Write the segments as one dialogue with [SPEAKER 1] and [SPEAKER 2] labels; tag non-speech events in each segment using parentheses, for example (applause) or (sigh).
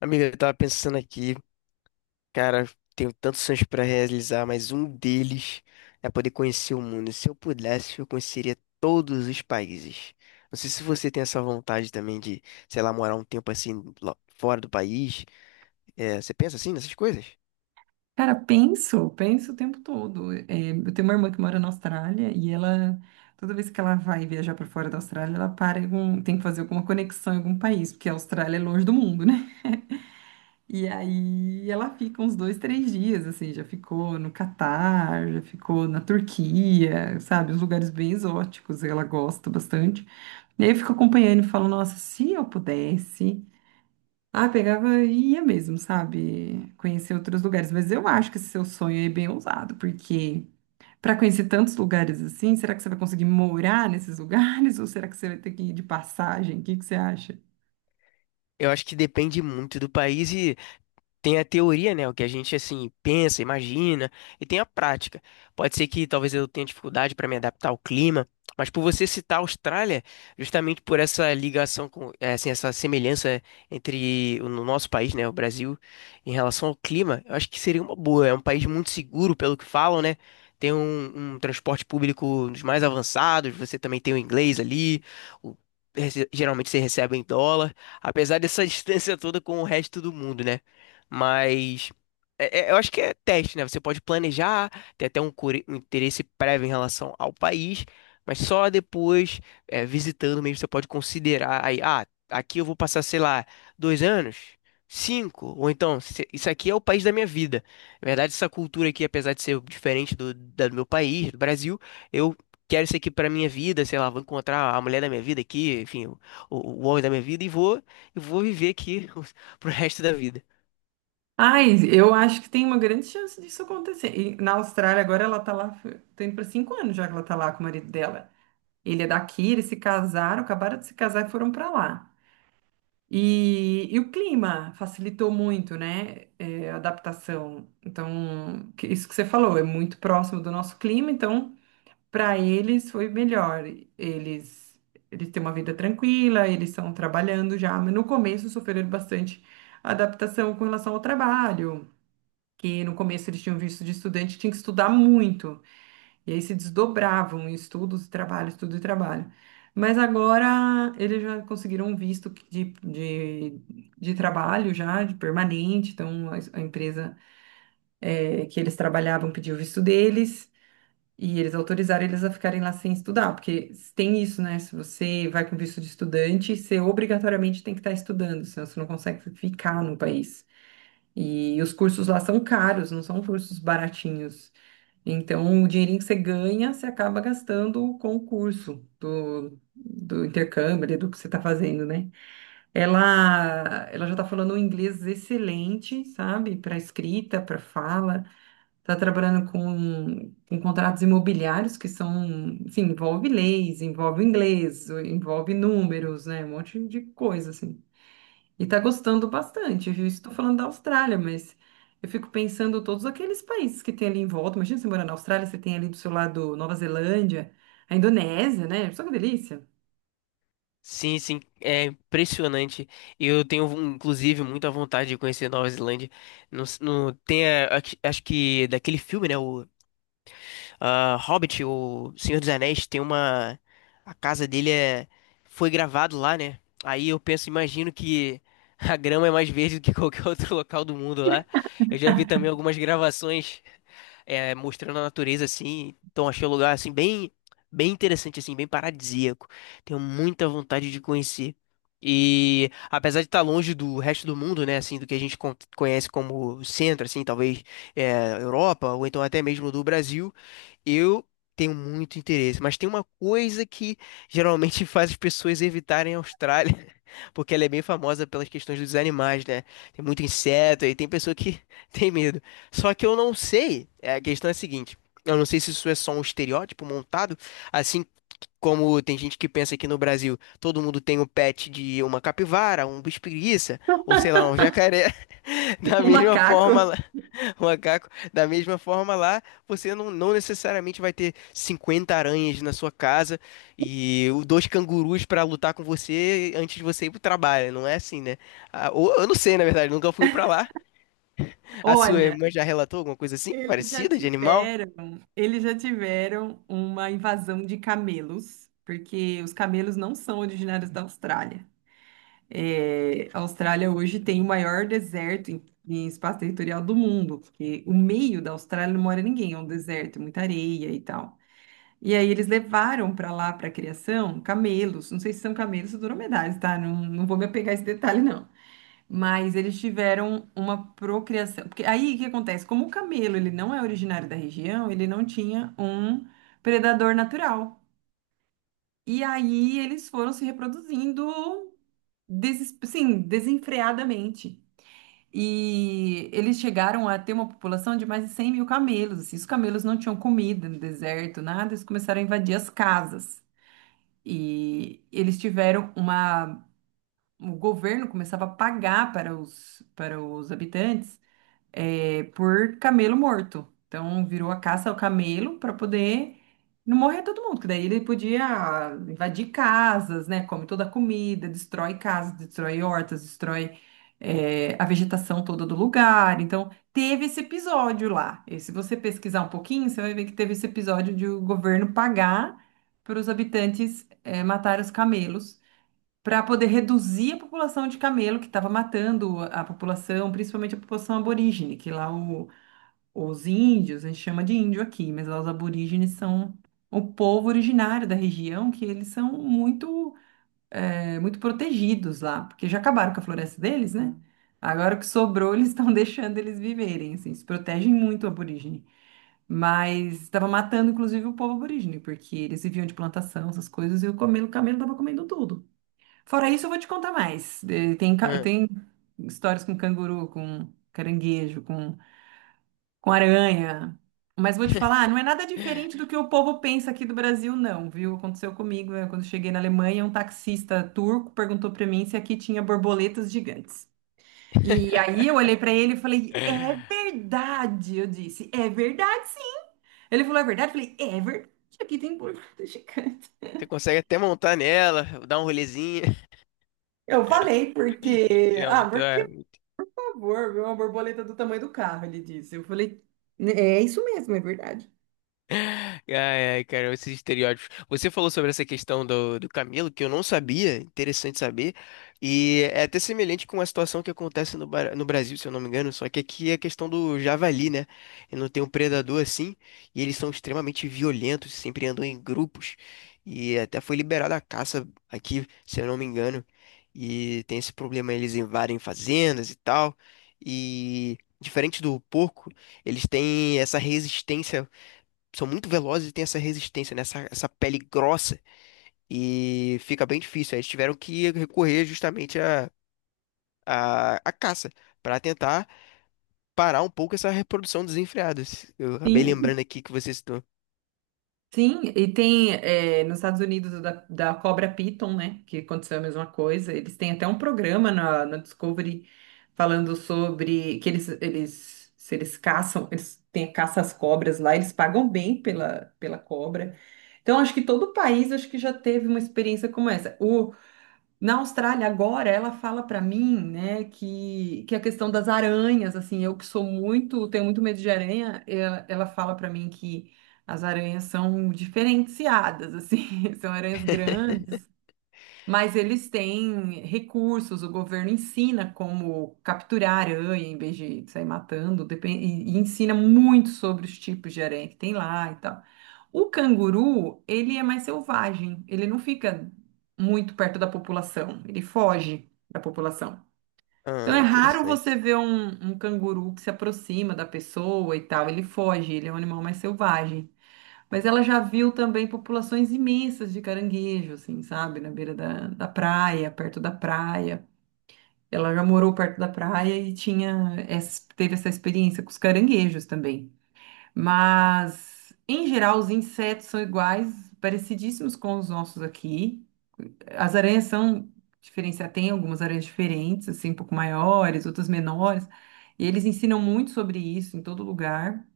[SPEAKER 1] Amiga, eu tava pensando aqui, cara, tenho tantos sonhos pra realizar, mas um deles é poder conhecer o mundo. Se eu pudesse, eu conheceria todos os países. Não sei se você tem essa vontade também de, sei lá, morar um tempo assim lá fora do país. É, você pensa assim nessas coisas?
[SPEAKER 2] Cara, penso, penso o tempo todo. É, eu tenho uma irmã que mora na Austrália e ela, toda vez que ela vai viajar para fora da Austrália, ela para em algum, tem que fazer alguma conexão em algum país, porque a Austrália é longe do mundo, né? E aí ela fica uns dois, três dias, assim, já ficou no Catar, já ficou na Turquia, sabe? Uns lugares bem exóticos, ela gosta bastante. E aí eu fico acompanhando e falo, nossa, se eu pudesse. Ah, pegava e ia mesmo, sabe? Conhecer outros lugares. Mas eu acho que esse seu sonho é bem ousado, porque para conhecer tantos lugares assim, será que você vai conseguir morar nesses lugares? (laughs) Ou será que você vai ter que ir de passagem? O que que você acha?
[SPEAKER 1] Eu acho que depende muito do país. Tem a teoria, né? O que a gente assim pensa, imagina, e tem a prática. Pode ser que talvez eu tenha dificuldade para me adaptar ao clima, mas por você citar a Austrália, justamente por essa ligação com, assim, essa semelhança entre o no nosso país, né, o Brasil, em relação ao clima, eu acho que seria uma boa. É um país muito seguro, pelo que falam, né? Tem um transporte público dos mais avançados, você também tem o inglês ali, o- geralmente você recebe em dólar, apesar dessa (laughs) distância toda com o resto do mundo, né? Mas eu acho que é teste, né? Você pode planejar, ter até um interesse prévio em relação ao país, mas só depois, visitando mesmo, você pode considerar aí, ah, aqui eu vou passar, sei lá, dois anos, cinco, ou então, isso aqui é o país da minha vida. Na verdade, essa cultura aqui, apesar de ser diferente do meu país, do Brasil, eu quero isso aqui pra minha vida, sei lá, vou encontrar a mulher da minha vida aqui, enfim, o homem da minha vida e vou viver aqui (laughs) pro resto da vida.
[SPEAKER 2] Ai, eu acho que tem uma grande chance disso acontecer. E na Austrália, agora ela tá lá, tá indo para 5 anos já que ela tá lá com o marido dela. Ele é daqui, eles se casaram, acabaram de se casar e foram para lá. E o clima facilitou muito, né, é, a adaptação. Então, que- isso que você falou, é muito próximo do nosso clima, então, para eles foi melhor. Eles, eles têm uma vida tranquila, eles estão trabalhando já, mas no começo sofreram bastante adaptação com relação ao trabalho, que no começo eles tinham visto de estudante, tinha que estudar muito. E aí se desdobravam em estudos, e trabalho, estudo e trabalho. Mas agora eles já conseguiram um visto de trabalho já, de permanente. Então a empresa que eles trabalhavam pediu o visto deles e eles autorizaram eles a ficarem lá sem estudar, porque tem isso, né? Se você vai com visto de estudante, você obrigatoriamente tem que estar estudando, senão você não consegue ficar no país. E os cursos lá são caros, não são cursos baratinhos. Então, o dinheirinho que você ganha, você acaba gastando com o curso do intercâmbio, ali, do que você está fazendo, né? Ela já está falando um inglês excelente, sabe? Para escrita, para fala. Está trabalhando com contratos imobiliários que são, assim, envolve leis, envolve inglês, envolve números, né? Um monte de coisa, assim. E tá gostando bastante, viu? Estou falando da Austrália, mas eu fico pensando todos aqueles países que tem ali em volta. Imagina você morar na Austrália, você tem ali do seu lado Nova Zelândia, a Indonésia, né? Só que delícia. (laughs)
[SPEAKER 1] Sim, sim, é impressionante. Eu tenho, inclusive, muita vontade de conhecer Nova Zelândia. No s- Tem, acho que daquele filme, né? Hobbit, o Senhor dos Anéis, tem uma. A casa dele é, foi gravado lá, né? Aí eu penso, imagino que (laughs) a grama é mais verde do que qualquer (laughs) outro local do mundo lá. Eu já vi também algumas gravações mostrando a natureza assim. Então achei o lugar assim bem, bem interessante assim, bem paradisíaco. Tenho muita vontade de conhecer. E apesar de estar longe do resto do mundo, né, assim, do que a gente conhece como centro, assim, talvez Europa ou então até mesmo do Brasil, eu tenho muito interesse, mas tem uma coisa que geralmente (laughs) faz as pessoas evitarem a Austrália, (laughs) porque ela é bem famosa pelas questões dos animais, né? Tem muito inseto e tem pessoa que (laughs) tem medo. Só que eu não sei, a questão é a seguinte, eu não sei se isso é só um estereótipo montado, assim como tem gente que pensa que no Brasil todo mundo tem um pet de uma capivara, um bicho-preguiça, ou sei lá, um jacaré, (laughs) da
[SPEAKER 2] Um
[SPEAKER 1] mesma forma.
[SPEAKER 2] macaco.
[SPEAKER 1] (laughs) O macaco, da mesma forma lá, você não necessariamente vai ter 50 aranhas na sua casa e dois cangurus pra lutar com você antes de você ir pro trabalho. Não é assim, né? Ah, eu não sei, na verdade, nunca fui pra lá. A sua
[SPEAKER 2] Olha,
[SPEAKER 1] irmã já relatou alguma coisa assim,
[SPEAKER 2] eles já
[SPEAKER 1] parecida de animal?
[SPEAKER 2] tiveram, eles já tiveram uma invasão de camelos, porque os camelos não são originários da Austrália. É, a Austrália hoje tem o maior deserto em espaço territorial do mundo, porque o meio da Austrália não mora ninguém, é um deserto, é muita areia e tal. E aí eles levaram para lá para criação camelos, não sei se são camelos ou dromedários, tá? Não, não vou me apegar a esse detalhe, não. Mas eles tiveram uma procriação, porque aí o que acontece? Como o camelo ele não é originário da região, ele não tinha um predador natural. E aí eles foram se reproduzindo sim, desenfreadamente. E eles chegaram a ter uma população de mais de 100 mil camelos. Assim. Os camelos não tinham comida no deserto, nada, eles começaram a invadir as casas. E eles tiveram uma. O governo começava a pagar para os habitantes por camelo morto. Então virou a caça ao camelo para poder não morrer todo mundo, que daí ele podia invadir casas, né? Come toda a comida, destrói casas, destrói hortas, destrói a vegetação toda do lugar. Então teve esse episódio lá. E se você pesquisar um pouquinho, você vai ver que teve esse episódio de o governo pagar para os habitantes matar os camelos para poder reduzir a população de camelo que estava matando a população, principalmente a população aborígene, que lá os índios, a gente chama de índio aqui, mas lá os aborígenes são o povo originário da região, que eles são muito, muito protegidos lá, porque já acabaram com a floresta deles, né? Agora o que sobrou, eles estão (laughs) deixando eles viverem, assim, se protegem muito o aborígene. Mas estava matando, inclusive, o povo aborígene, porque eles viviam de plantação, essas coisas, e o camelo estava comendo tudo. Fora isso, eu vou te contar mais. Tem,
[SPEAKER 1] Hã.
[SPEAKER 2] tem histórias com canguru, com caranguejo, com aranha. Mas vou te falar,
[SPEAKER 1] (laughs)
[SPEAKER 2] não é nada diferente do que o povo pensa aqui do Brasil, não, viu? Aconteceu comigo, quando cheguei na Alemanha, um taxista turco perguntou para mim se aqui tinha borboletas gigantes. E aí eu olhei para ele e falei, é verdade, eu disse, é verdade sim. Ele falou, é verdade? Eu falei, é verdade, aqui tem borboleta gigante.
[SPEAKER 1] Você consegue até montar nela, dar um rolezinho.
[SPEAKER 2] Eu falei
[SPEAKER 1] (laughs)
[SPEAKER 2] porque, ah,
[SPEAKER 1] Realmente é.
[SPEAKER 2] favor, viu? Uma borboleta do tamanho do carro, ele disse. Eu falei, é isso mesmo, é verdade.
[SPEAKER 1] Ai, ai, cara, esses estereótipos. Você falou sobre essa questão do Camilo, que eu não sabia, interessante saber. E é até semelhante com a situação que acontece no Brasil, se eu não me engano, só que aqui é a questão do javali, né? E não tem um predador assim, e eles são extremamente violentos, sempre andam em grupos. E até foi liberada a caça aqui, se eu não me engano. E tem esse problema, eles invadem fazendas e tal. E diferente do porco, eles têm essa resistência, são muito velozes e têm essa resistência, né? Essa pele grossa e fica bem difícil. Aí eles tiveram que recorrer justamente à caça para tentar parar um pouco essa reprodução desenfreada. Eu acabei
[SPEAKER 2] Sim,
[SPEAKER 1] lembrando aqui que você citou.
[SPEAKER 2] sim. E tem nos Estados Unidos o da cobra Python, né? Que aconteceu a mesma coisa. Eles têm até um programa na Discovery falando sobre que eles, se eles caçam, eles têm caça às cobras lá, eles pagam bem pela cobra. Então, acho que todo o país acho que já teve uma experiência como essa. O, na Austrália, agora, ela fala para mim, né, que a questão das aranhas, assim, eu que sou muito, tenho muito medo de aranha, ela fala para mim que as aranhas são diferenciadas, assim, (laughs) são aranhas
[SPEAKER 1] (laughs)
[SPEAKER 2] grandes, mas eles têm recursos, o governo ensina como capturar aranha em vez de sair matando, e ensina muito sobre os tipos de aranha que tem lá e tal. O canguru, ele é mais selvagem, ele não fica muito perto da população, ele foge da população. Então
[SPEAKER 1] Ah,
[SPEAKER 2] é raro
[SPEAKER 1] interessante.
[SPEAKER 2] você ver um, um canguru que se aproxima da pessoa e tal, ele foge, ele é um animal mais selvagem. Mas ela já viu também populações imensas de caranguejo, assim, sabe? Na beira da praia, perto da praia. Ela já morou perto da praia e tinha teve essa experiência com os caranguejos também. Mas, em geral, os insetos são iguais, parecidíssimos com os nossos aqui. As aranhas são diferenciadas, tem algumas aranhas diferentes, assim, um pouco maiores, outras menores. E eles ensinam muito sobre isso em todo lugar.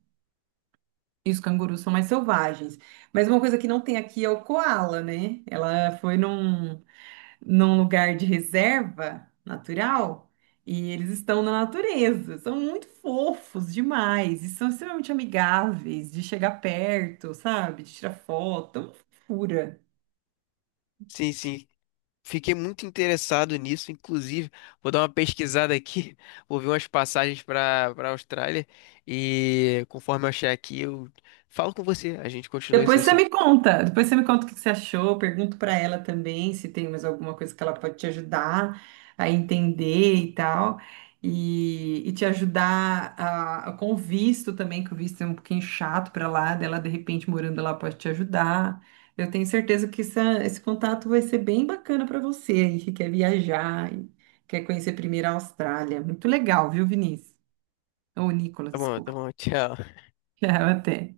[SPEAKER 2] E os cangurus são mais selvagens. Mas uma coisa que não tem aqui é o coala, né? Ela foi num, num lugar de reserva natural e eles estão na natureza. São muito fofos demais e são extremamente amigáveis de chegar perto, sabe? De tirar foto. É uma fofura.
[SPEAKER 1] Sim, sim. Fiquei muito interessado nisso, inclusive, vou dar uma pesquisada aqui, (laughs) vou ver umas passagens para a Austrália e conforme eu achar aqui, eu falo com você. A gente continua esse
[SPEAKER 2] Depois você
[SPEAKER 1] assunto.
[SPEAKER 2] me conta, depois você me conta o que que você achou, pergunto para ela também se tem mais alguma coisa que ela pode te ajudar a entender e tal, e te ajudar a, com o visto também, que o visto é um pouquinho chato para lá, dela de repente morando lá pode te ajudar. Eu tenho certeza que esse contato vai ser bem bacana para você aí que quer viajar e quer conhecer primeiro a Austrália. Muito legal, viu, Vinícius? Ou Nicolas,
[SPEAKER 1] Tá
[SPEAKER 2] desculpa.
[SPEAKER 1] bom, tchau.
[SPEAKER 2] (laughs) Até.